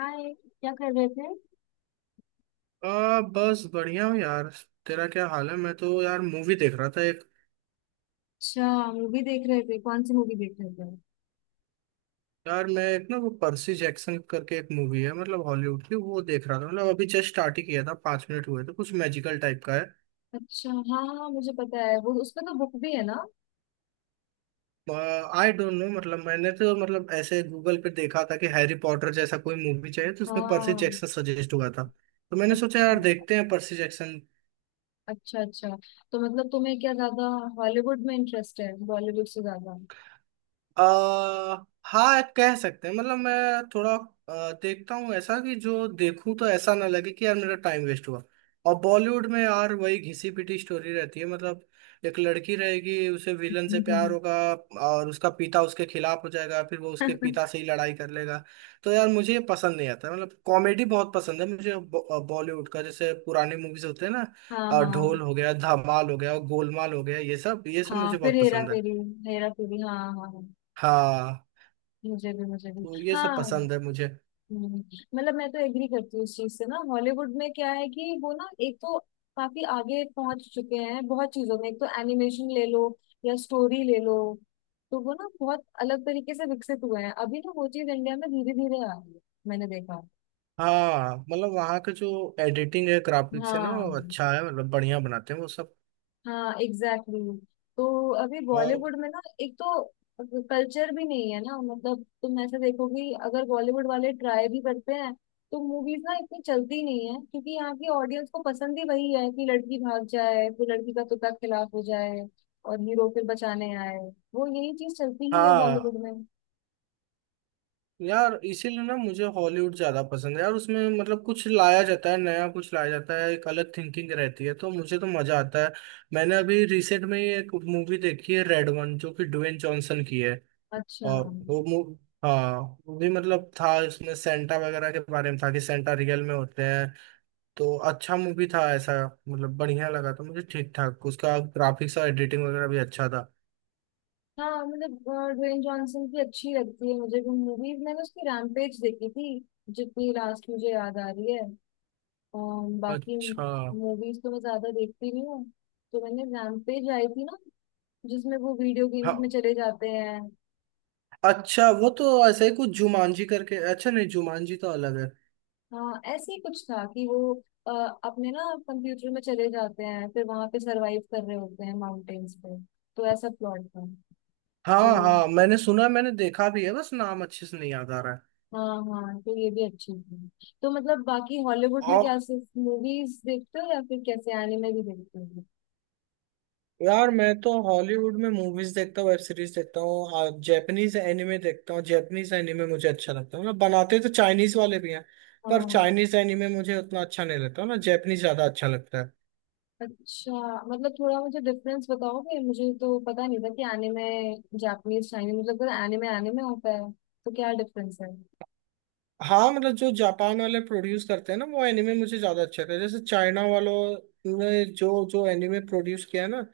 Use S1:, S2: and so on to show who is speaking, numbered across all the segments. S1: हाय, क्या कर रहे थे?
S2: बस बढ़िया हूँ यार। तेरा क्या हाल है? मैं तो यार मूवी देख रहा था एक।
S1: अच्छा, मूवी देख रहे थे? कौन सी मूवी देख रहे थे?
S2: यार मैं एक ना, वो पर्सी जैक्सन करके एक मूवी है, मतलब हॉलीवुड की, वो देख रहा था। मतलब अभी जस्ट स्टार्ट ही किया था, 5 मिनट हुए थे। कुछ मैजिकल टाइप का है।
S1: अच्छा, हाँ हाँ, मुझे पता है वो। उसमें तो बुक भी है ना?
S2: आई डोंट नो, मतलब मैंने तो मतलब ऐसे गूगल पे देखा था कि हैरी पॉटर जैसा कोई मूवी चाहिए, तो उसमें पर्सी
S1: हाँ।
S2: जैक्सन सजेस्ट हुआ था। तो मैंने सोचा
S1: अच्छा,
S2: यार, देखते हैं पर्सी जैक्सन।
S1: अच्छा। अच्छा, तो मतलब तुम्हें क्या ज्यादा हॉलीवुड में इंटरेस्ट है बॉलीवुड से ज्यादा?
S2: हाँ, कह सकते हैं। मतलब मैं थोड़ा देखता हूँ ऐसा कि जो देखूं तो ऐसा ना लगे कि यार मेरा टाइम वेस्ट हुआ। और बॉलीवुड में यार वही घिसी पिटी स्टोरी रहती है, मतलब एक लड़की रहेगी, उसे विलन से प्यार होगा, और उसका पिता उसके खिलाफ हो जाएगा, फिर वो उसके पिता से ही लड़ाई कर लेगा। तो यार मुझे ये पसंद नहीं आता। मतलब कॉमेडी बहुत पसंद है मुझे बॉलीवुड का, जैसे पुराने मूवीज होते हैं ना,
S1: हाँ हाँ।
S2: ढोल हो गया, धमाल हो गया, गोलमाल हो गया, ये सब
S1: हाँ,
S2: मुझे
S1: फिर
S2: बहुत
S1: हेरा
S2: पसंद है।
S1: फेरी। हेरा फेरी, हाँ हाँ हाँ।
S2: हाँ।
S1: मुझे भी, मुझे भी,
S2: तो ये सब
S1: हाँ।
S2: पसंद है मुझे।
S1: हम्म। मतलब मैं तो एग्री करती हूँ इस चीज से ना। हॉलीवुड में क्या है कि वो ना एक तो काफी आगे पहुंच चुके हैं बहुत चीजों में। एक तो एनिमेशन ले लो, या स्टोरी ले लो। तो वो ना बहुत अलग तरीके से विकसित हुए हैं। अभी ना वो चीज इंडिया में धीरे धीरे आ रही है, मैंने देखा।
S2: हाँ, मतलब वहाँ का जो एडिटिंग है, ग्राफिक्स है ना, वो
S1: हाँ
S2: अच्छा है। मतलब बढ़िया बनाते हैं वो सब।
S1: हाँ, एग्जैक्टली exactly। तो अभी
S2: और
S1: बॉलीवुड में ना एक तो कल्चर भी नहीं है ना। मतलब तुम ऐसे देखो कि अगर बॉलीवुड वाले ट्राई भी करते हैं, तो मूवीज ना इतनी चलती नहीं है, क्योंकि यहाँ की ऑडियंस को पसंद ही वही है कि लड़की भाग जाए, फिर लड़की का तुता खिलाफ हो जाए, और हीरो फिर बचाने आए। वो यही चीज चलती ही है
S2: हाँ,
S1: बॉलीवुड में।
S2: यार इसीलिए ना मुझे हॉलीवुड ज्यादा पसंद है यार। उसमें मतलब कुछ लाया जाता है नया, कुछ लाया जाता है, एक अलग थिंकिंग रहती है, तो मुझे तो मजा आता है। मैंने अभी रिसेंट में ही एक मूवी देखी है, रेड वन, जो कि ड्वेन जॉनसन की है।
S1: अच्छा,
S2: और वो मूव हाँ, वो भी मतलब था इसमें सेंटा वगैरह के बारे में, था कि सेंटा रियल में होते हैं। तो अच्छा मूवी था ऐसा, मतलब बढ़िया लगा था मुझे। ठीक ठाक उसका ग्राफिक्स और एडिटिंग वगैरह भी अच्छा था।
S1: हाँ, मतलब ड्वेन जॉनसन की अच्छी लगती है मुझे भी मूवीज। मैंने उसकी रैम्पेज देखी थी, जितनी लास्ट मुझे याद आ रही है। बाकी
S2: अच्छा।
S1: मूवीज तो मैं ज्यादा देखती नहीं हूँ। तो मैंने, रैम्पेज आई थी ना, जिसमें वो वीडियो गेम्स में
S2: हाँ।
S1: चले जाते हैं।
S2: अच्छा वो तो ऐसे ही कुछ जुमानजी करके, अच्छा नहीं, जुमानजी तो अलग है।
S1: हाँ, ऐसे ही कुछ था कि वो अ, अपने ना कंप्यूटर में चले जाते हैं, फिर वहां पे सरवाइव कर रहे होते हैं माउंटेन्स पे। तो ऐसा प्लॉट था।
S2: हाँ
S1: तो
S2: हाँ, मैंने सुना, मैंने देखा भी है, बस नाम अच्छे से नहीं याद आ रहा है।
S1: हाँ हाँ, तो ये भी अच्छी थी। तो मतलब बाकी हॉलीवुड में
S2: और
S1: क्या सिर्फ मूवीज देखते हो या फिर कैसे एनिमे भी देखते हो?
S2: यार मैं तो हॉलीवुड में मूवीज देखता हूँ, वेब सीरीज देखता हूँ, जैपनीज एनिमे देखता हूँ। जैपनीज एनिमे मुझे अच्छा लगता है। मतलब बनाते तो चाइनीज वाले भी हैं, पर
S1: हाँ,
S2: चाइनीज एनिमे मुझे उतना अच्छा नहीं लगता ना, जैपनीज ज्यादा अच्छा लगता है।
S1: अच्छा। मतलब थोड़ा मुझे डिफरेंस बताओगे? मुझे तो पता नहीं था कि एनिमे जापानीज, चाइनीज, मतलब एनिमे एनिमे होता है, तो क्या डिफरेंस है?
S2: हाँ, मतलब जो जापान वाले प्रोड्यूस करते हैं ना, वो एनिमे मुझे ज्यादा अच्छे लगते हैं। जैसे चाइना वालों ने जो जो एनिमे प्रोड्यूस किया है ना,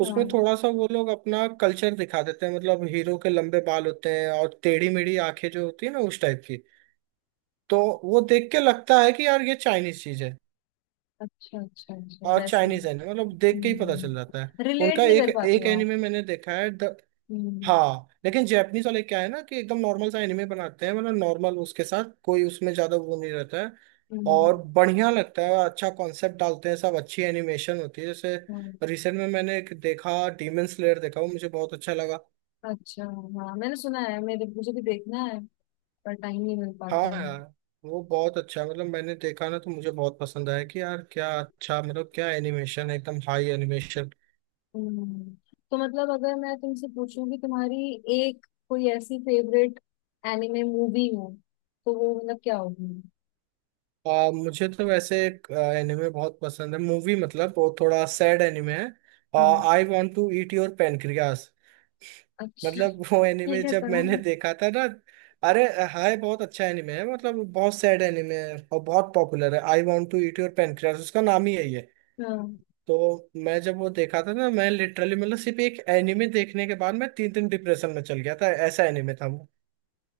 S2: उसमें
S1: हाँ,
S2: थोड़ा सा वो लोग अपना कल्चर दिखा देते हैं। मतलब हीरो के लंबे बाल होते हैं और टेढ़ी मेढ़ी आंखें जो होती है ना उस टाइप की। तो वो देख के लगता है कि यार ये चाइनीज चीज है।
S1: अच्छा अच्छा अच्छा।
S2: और
S1: वैसे,
S2: चाइनीज है ना, मतलब देख के ही पता चल जाता है। उनका
S1: रिलेट नहीं
S2: एक
S1: कर पाते
S2: एक
S1: हो आप?
S2: एनिमे मैंने देखा है।
S1: हम्म।
S2: हाँ, लेकिन जैपनीज वाले क्या है ना कि एकदम नॉर्मल सा एनिमे बनाते हैं। मतलब नॉर्मल, उसके साथ कोई उसमें ज्यादा वो नहीं रहता है।
S1: हम्म।
S2: और बढ़िया लगता है, अच्छा कॉन्सेप्ट डालते हैं सब, अच्छी एनिमेशन होती है। जैसे
S1: हम्म।
S2: रिसेंट में मैंने एक देखा, डीमन स्लेयर देखा, वो मुझे बहुत अच्छा लगा।
S1: अच्छा, हाँ, मैंने सुना है मेरे मुझे भी देखना है। पर टाइम नहीं मिल
S2: हाँ
S1: पाता है।
S2: यार, वो बहुत अच्छा है। मतलब मैंने देखा ना, तो मुझे बहुत पसंद आया कि यार क्या अच्छा, मतलब क्या एनिमेशन है, एकदम हाई एनिमेशन।
S1: हम्म। तो मतलब अगर मैं तुमसे पूछूं कि तुम्हारी एक कोई ऐसी फेवरेट एनिमे मूवी हो, तो वो मतलब क्या होगी?
S2: मुझे तो वैसे एक एनिमे बहुत पसंद है मूवी, मतलब वो थोड़ा सैड एनिमे है।
S1: हम्म।
S2: I want to eat your pancreas.
S1: अच्छा,
S2: मतलब वो
S1: ये
S2: एनिमे जब
S1: कैसा नाम
S2: मैंने
S1: है?
S2: देखा था ना, अरे, हाय बहुत अच्छा एनिमे है, मतलब बहुत सैड एनिमे है और बहुत पॉपुलर है। I want to eat your pancreas, उसका नाम ही यही है।
S1: हाँ,
S2: तो मैं जब वो देखा था ना, मैं लिटरली, मतलब सिर्फ एक एनिमे देखने के बाद मैं 3 दिन डिप्रेशन में चल गया था। ऐसा एनिमे था वो।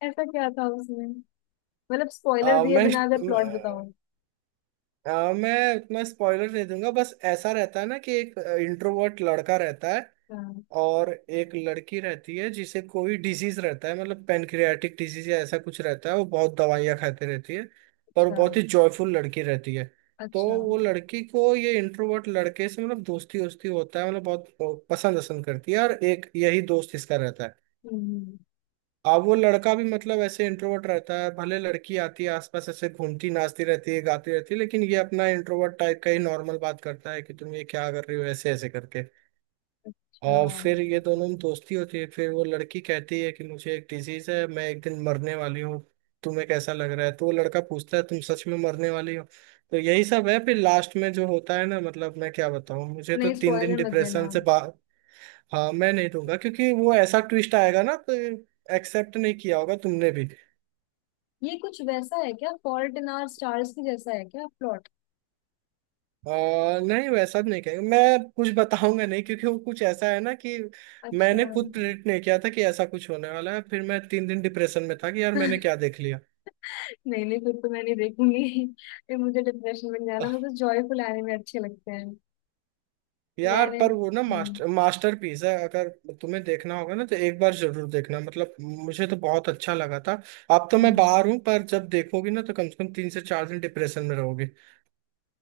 S1: ऐसा क्या था उसमें? मतलब स्पॉइलर
S2: आ,
S1: दिए
S2: मैं
S1: बिना अगर प्लॉट बताओ।
S2: मैं उतना स्पॉइलर नहीं दूंगा। बस ऐसा रहता है ना कि एक इंट्रोवर्ट लड़का रहता है
S1: हाँ।
S2: और एक लड़की रहती है जिसे कोई डिजीज रहता है। मतलब पेनक्रियाटिक डिजीज या ऐसा कुछ रहता है, वो बहुत दवाइयाँ खाते रहती है। पर वो
S1: अच्छा।
S2: बहुत ही जॉयफुल लड़की रहती है। तो
S1: अच्छा।
S2: वो लड़की को ये इंट्रोवर्ट लड़के से मतलब दोस्ती वोस्ती होता है, मतलब बहुत पसंद वसंद करती है, और एक यही दोस्त इसका रहता है।
S1: हम्म।
S2: अब वो लड़का भी मतलब ऐसे इंट्रोवर्ट रहता है, भले लड़की आती है आसपास ऐसे घूमती नाचती रहती है, गाती रहती है, लेकिन ये अपना इंट्रोवर्ट टाइप का ही नॉर्मल बात करता है कि तुम ये क्या कर रही हो, ऐसे ऐसे करके।
S1: अच्छा।
S2: और फिर ये दोनों में दोस्ती होती है। फिर वो लड़की कहती है कि मुझे एक डिजीज है, मैं एक दिन मरने वाली हूँ, तुम्हें कैसा लग रहा है? तो वो लड़का पूछता है तुम सच में मरने वाली हो? तो यही सब है। फिर लास्ट में जो होता है ना, मतलब मैं क्या बताऊँ, मुझे तो
S1: नहीं,
S2: 3 दिन
S1: स्पॉइलर मत
S2: डिप्रेशन
S1: देना।
S2: से बा हाँ, मैं नहीं दूंगा, क्योंकि वो ऐसा ट्विस्ट आएगा ना, तो एक्सेप्ट नहीं किया होगा तुमने भी।
S1: ये कुछ वैसा है क्या, फॉल्ट इन आवर स्टार्स की जैसा है क्या प्लॉट?
S2: नहीं, वैसा भी नहीं कहेंगे। मैं कुछ बताऊंगा नहीं, क्योंकि वो कुछ ऐसा है ना कि
S1: अच्छा।
S2: मैंने खुद प्रेडिक्ट नहीं किया था कि ऐसा कुछ होने वाला है। फिर मैं 3 दिन डिप्रेशन में था कि यार मैंने क्या देख लिया।
S1: नहीं नहीं, फिर तो मैं नहीं देखूंगी। फिर मुझे डिप्रेशन बन जाना। मुझे जॉयफुल एनिमे अच्छे लगते हैं।
S2: यार
S1: मैंने
S2: पर वो ना
S1: हम्म।
S2: मास्टरपीस है। अगर तुम्हें देखना होगा ना, तो एक बार जरूर देखना। मतलब मुझे तो बहुत अच्छा लगा था। अब तो मैं
S1: हम्म।
S2: बाहर हूँ, पर जब देखोगी ना, तो कम से कम 3 से 4 दिन डिप्रेशन में रहोगी।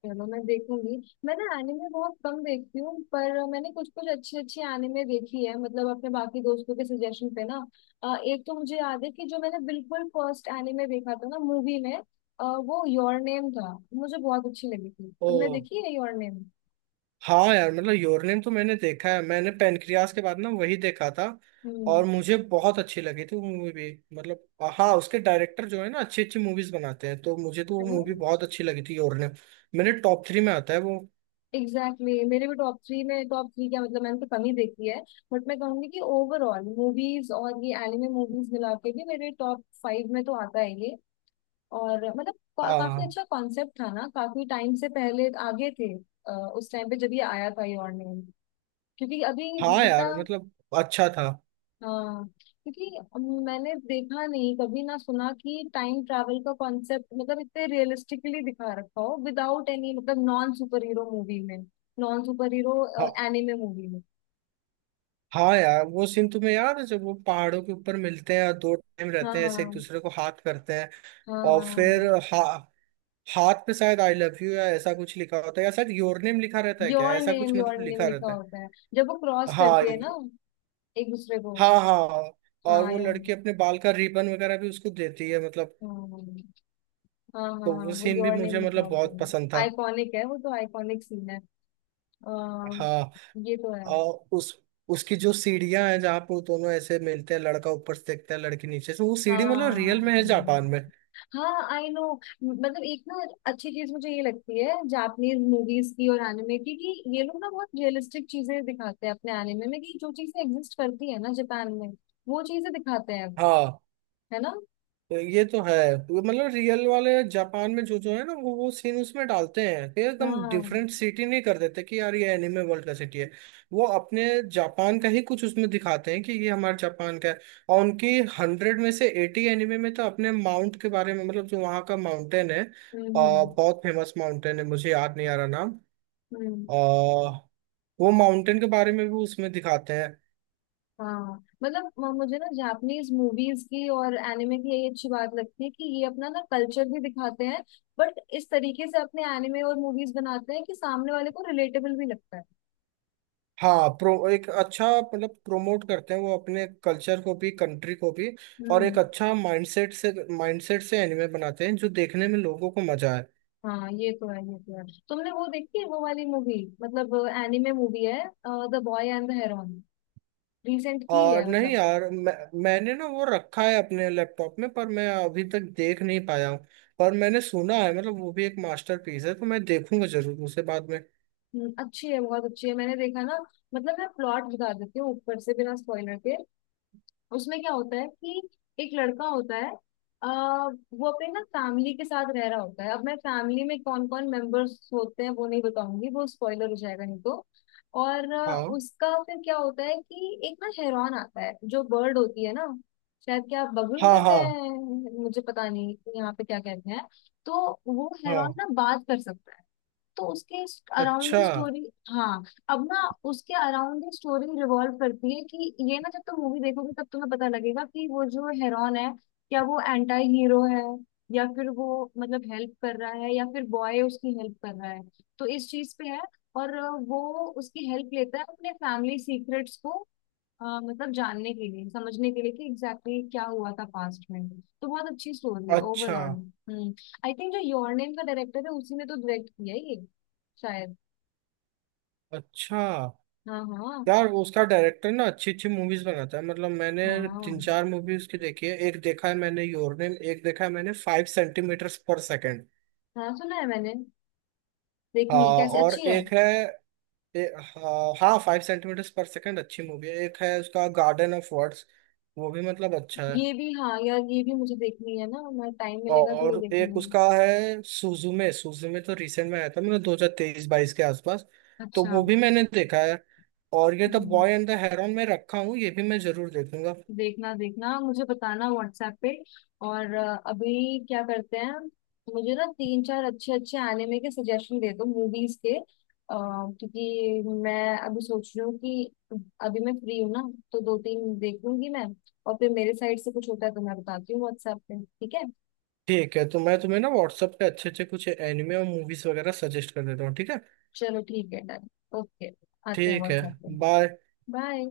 S1: चलो, मैं देखूंगी। मैं ना एनिमे बहुत कम देखती हूँ, पर मैंने कुछ कुछ अच्छी अच्छी एनिमे देखी है, मतलब अपने बाकी दोस्तों के सजेशन पे ना। एक तो मुझे याद है कि जो मैंने बिल्कुल फर्स्ट एनिमे देखा था ना मूवी में, वो योर नेम था। मुझे बहुत अच्छी लगी थी।
S2: ओ
S1: तुमने देखी है योर नेम?
S2: हाँ यार, मतलब योरनेम तो मैंने देखा है। मैंने पेनक्रियास के बाद ना वही देखा था।
S1: हम्म।
S2: और मुझे बहुत अच्छी लगी थी वो मूवी भी। मतलब हाँ, उसके डायरेक्टर जो है ना, अच्छी अच्छी मूवीज बनाते हैं, तो मुझे तो
S1: है
S2: वो
S1: ना?
S2: मूवी बहुत अच्छी लगी थी, योरनेम। मेरे टॉप 3 में आता है वो।
S1: Exactly exactly। मेरे भी टॉप थ्री में। टॉप थ्री क्या, मतलब मैंने तो कम ही देखी है। बट मैं कहूंगी कि ओवरऑल मूवीज और ये एनिमे मूवीज मिला के भी मेरे टॉप फाइव में तो आता है ये। और मतलब काफी
S2: आ,
S1: अच्छा कॉन्सेप्ट था ना, काफी टाइम से पहले आगे थे। उस टाइम पे जब ये आया था ये ऑनलाइन, क्योंकि अभी,
S2: हाँ
S1: जितना।
S2: यार, मतलब अच्छा था।
S1: हाँ, क्योंकि मैंने देखा नहीं कभी ना सुना कि टाइम ट्रैवल का कॉन्सेप्ट मतलब इतने रियलिस्टिकली दिखा रखा हो, विदाउट एनी, मतलब नॉन सुपर हीरो मूवी में। नॉन सुपर हीरो
S2: हाँ।
S1: एनिमे मूवी में।
S2: हाँ यार, वो सीन तुम्हें याद है जब वो पहाड़ों के ऊपर मिलते हैं और दो टाइम
S1: हाँ
S2: रहते हैं, ऐसे एक
S1: हाँ।
S2: दूसरे को हाथ करते हैं, और फिर
S1: हाँ।
S2: हा, हाथ पे शायद आई लव यू या ऐसा कुछ लिखा होता है, या शायद योर नेम लिखा रहता है क्या,
S1: योर
S2: ऐसा कुछ
S1: नेम, योर
S2: मतलब
S1: नेम
S2: लिखा
S1: लिखा
S2: रहता है।
S1: होता है, जब वो क्रॉस
S2: हाँ
S1: करती है ना,
S2: ये-
S1: एक दूसरे को।
S2: हाँ हाँ। और
S1: हाँ
S2: वो
S1: यार।
S2: लड़की अपने बाल का रिबन वगैरह भी उसको देती है, मतलब
S1: हाँ हाँ हाँ
S2: तो
S1: हाँ,
S2: वो
S1: वो
S2: सीन भी
S1: योर नेम
S2: मुझे
S1: लिखा
S2: मतलब
S1: होता
S2: बहुत
S1: है।
S2: पसंद था।
S1: आइकॉनिक है वो तो, आइकॉनिक सीन है। आ,
S2: हाँ।
S1: ये तो है।
S2: और उस उसकी जो सीढ़ियां हैं, जहाँ पे वो दोनों ऐसे मिलते हैं, लड़का ऊपर से देखता है, लड़की नीचे से, वो सीढ़ी मतलब रियल
S1: हाँ
S2: में है जापान में।
S1: हाँ, आई नो। मतलब एक ना अच्छी चीज मुझे ये लगती है जापानीज मूवीज की और एनिमे की, कि ये लोग ना बहुत रियलिस्टिक चीजें दिखाते हैं अपने एनिमे में, कि जो चीजें एग्जिस्ट करती है ना जापान में, वो चीजें दिखाते हैं वो।
S2: हाँ,
S1: है ना?
S2: तो ये तो है। वो मतलब रियल वाले जापान में जो जो है ना, वो सीन उसमें डालते हैं, कि एकदम
S1: हाँ।
S2: डिफरेंट सिटी नहीं कर देते कि यार ये एनिमे वर्ल्ड का सिटी है। वो अपने जापान का ही कुछ उसमें दिखाते हैं, कि ये हमारे जापान का है। और उनकी 100 में से 80 एनिमे में तो अपने माउंट के बारे में, मतलब जो वहाँ का माउंटेन है,
S1: हम्म।
S2: बहुत फेमस माउंटेन है, मुझे याद नहीं आ रहा नाम।
S1: हम्म।
S2: आ, वो माउंटेन के बारे में भी उसमें दिखाते हैं।
S1: हाँ, मतलब मुझे ना जापानीज मूवीज की और एनिमे की यही अच्छी बात लगती है, कि ये अपना ना कल्चर भी दिखाते हैं, बट इस तरीके से अपने एनिमे और मूवीज बनाते हैं कि सामने वाले को रिलेटेबल भी लगता है।
S2: हाँ, प्रो एक अच्छा मतलब प्रोमोट करते हैं वो अपने कल्चर को भी, कंट्री को भी। और एक
S1: हम्म।
S2: अच्छा माइंडसेट से एनिमे बनाते हैं जो देखने में लोगों को मजा आए।
S1: हाँ, ये तो है, ये तो है। तुमने वो देखी है वो वाली मूवी? मतलब एनिमे मूवी है, the boy and the heron. Recent की है
S2: और नहीं
S1: मतलब।
S2: यार, मैंने ना वो रखा है अपने लैपटॉप में, पर मैं अभी तक देख नहीं पाया हूँ। पर मैंने सुना है, मतलब वो भी एक मास्टरपीस है, तो मैं देखूंगा जरूर उसे बाद में।
S1: अच्छी है, बहुत अच्छी है, मैंने देखा ना। मतलब मैं प्लॉट बता देती हूँ ऊपर से बिना स्पॉइलर के। उसमें क्या होता है कि एक लड़का होता है। वो अपने ना फैमिली के साथ रह रहा होता है। अब मैं फैमिली में कौन कौन मेंबर्स होते हैं वो नहीं बताऊंगी, वो स्पॉइलर हो जाएगा नहीं तो। और
S2: हाँ
S1: उसका फिर क्या होता है कि एक ना हेरॉन आता है, जो बर्ड होती है ना। शायद क्या बगुल
S2: हाँ
S1: कहते
S2: हाँ
S1: हैं, मुझे पता नहीं यहाँ पे क्या कहते हैं। तो वो हेरॉन
S2: हाँ।
S1: ना बात कर सकता है। तो उसके अराउंड ही
S2: अच्छा
S1: स्टोरी, हाँ। अब ना उसके अराउंड ही स्टोरी रिवॉल्व करती है, कि ये ना जब तुम मूवी देखोगे तब तुम्हें पता लगेगा कि वो जो हेरॉन है, क्या वो एंटी हीरो है, या फिर वो मतलब हेल्प कर रहा है, या फिर बॉय उसकी हेल्प कर रहा है। तो इस चीज पे है। और वो उसकी हेल्प लेता है अपने फैमिली सीक्रेट्स को, मतलब जानने के लिए, समझने के लिए, कि एग्जैक्टली exactly क्या हुआ था पास्ट में। तो बहुत अच्छी स्टोरी है
S2: अच्छा
S1: ओवरऑल। हम्म। आई थिंक जो योर नेम का डायरेक्टर है उसी ने तो डायरेक्ट किया है ये, शायद।
S2: अच्छा।
S1: हाँ हाँ।
S2: यार उसका डायरेक्टर ना अच्छी अच्छी मूवीज बनाता है। मतलब मैंने तीन
S1: हाँ,
S2: चार मूवी उसकी देखी है। एक देखा है मैंने योर नेम, एक देखा है मैंने 5 सेंटीमीटर पर सेकेंड।
S1: हाँ सुना है मैंने।
S2: हाँ।
S1: देखनी है। कैसी
S2: और
S1: अच्छी है?
S2: एक है, हाँ हाँ, 5 सेंटीमीटर पर सेकेंड अच्छी मूवी है। एक है उसका गार्डन ऑफ वर्ड्स, वो भी मतलब अच्छा है।
S1: ये भी, हाँ यार, ये भी मुझे देखनी है ना। मैं, टाइम मिलेगा तो ये
S2: और एक
S1: देखूंगी।
S2: उसका है सुजुमे। सुजुमे तो रिसेंट में आया था, मतलब 2023-22 के आसपास। तो
S1: अच्छा।
S2: वो भी मैंने देखा है। और ये the
S1: hmm.
S2: Boy and the heron में रखा हूँ, ये भी मैं जरूर देखूंगा।
S1: देखना देखना, मुझे बताना व्हाट्सएप पे। और अभी क्या करते हैं, मुझे ना तीन चार अच्छे अच्छे एनिमे के सजेशन दे दो, मूवीज के। क्योंकि मैं अभी सोच रही हूँ कि अभी मैं फ्री हूँ ना, तो दो तीन देख लूंगी मैं। और फिर मेरे साइड से कुछ होता है तो मैं बताती हूँ व्हाट्सएप पे, ठीक है?
S2: ठीक है, तो मैं तुम्हें ना व्हाट्सएप पे अच्छे अच्छे कुछ एनिमे और मूवीज वगैरह सजेस्ट कर देता हूँ, ठीक है?
S1: चलो, ठीक है, डन। ओके। आते हैं
S2: ठीक है।
S1: व्हाट्सएप पे।
S2: बाय।
S1: बाय।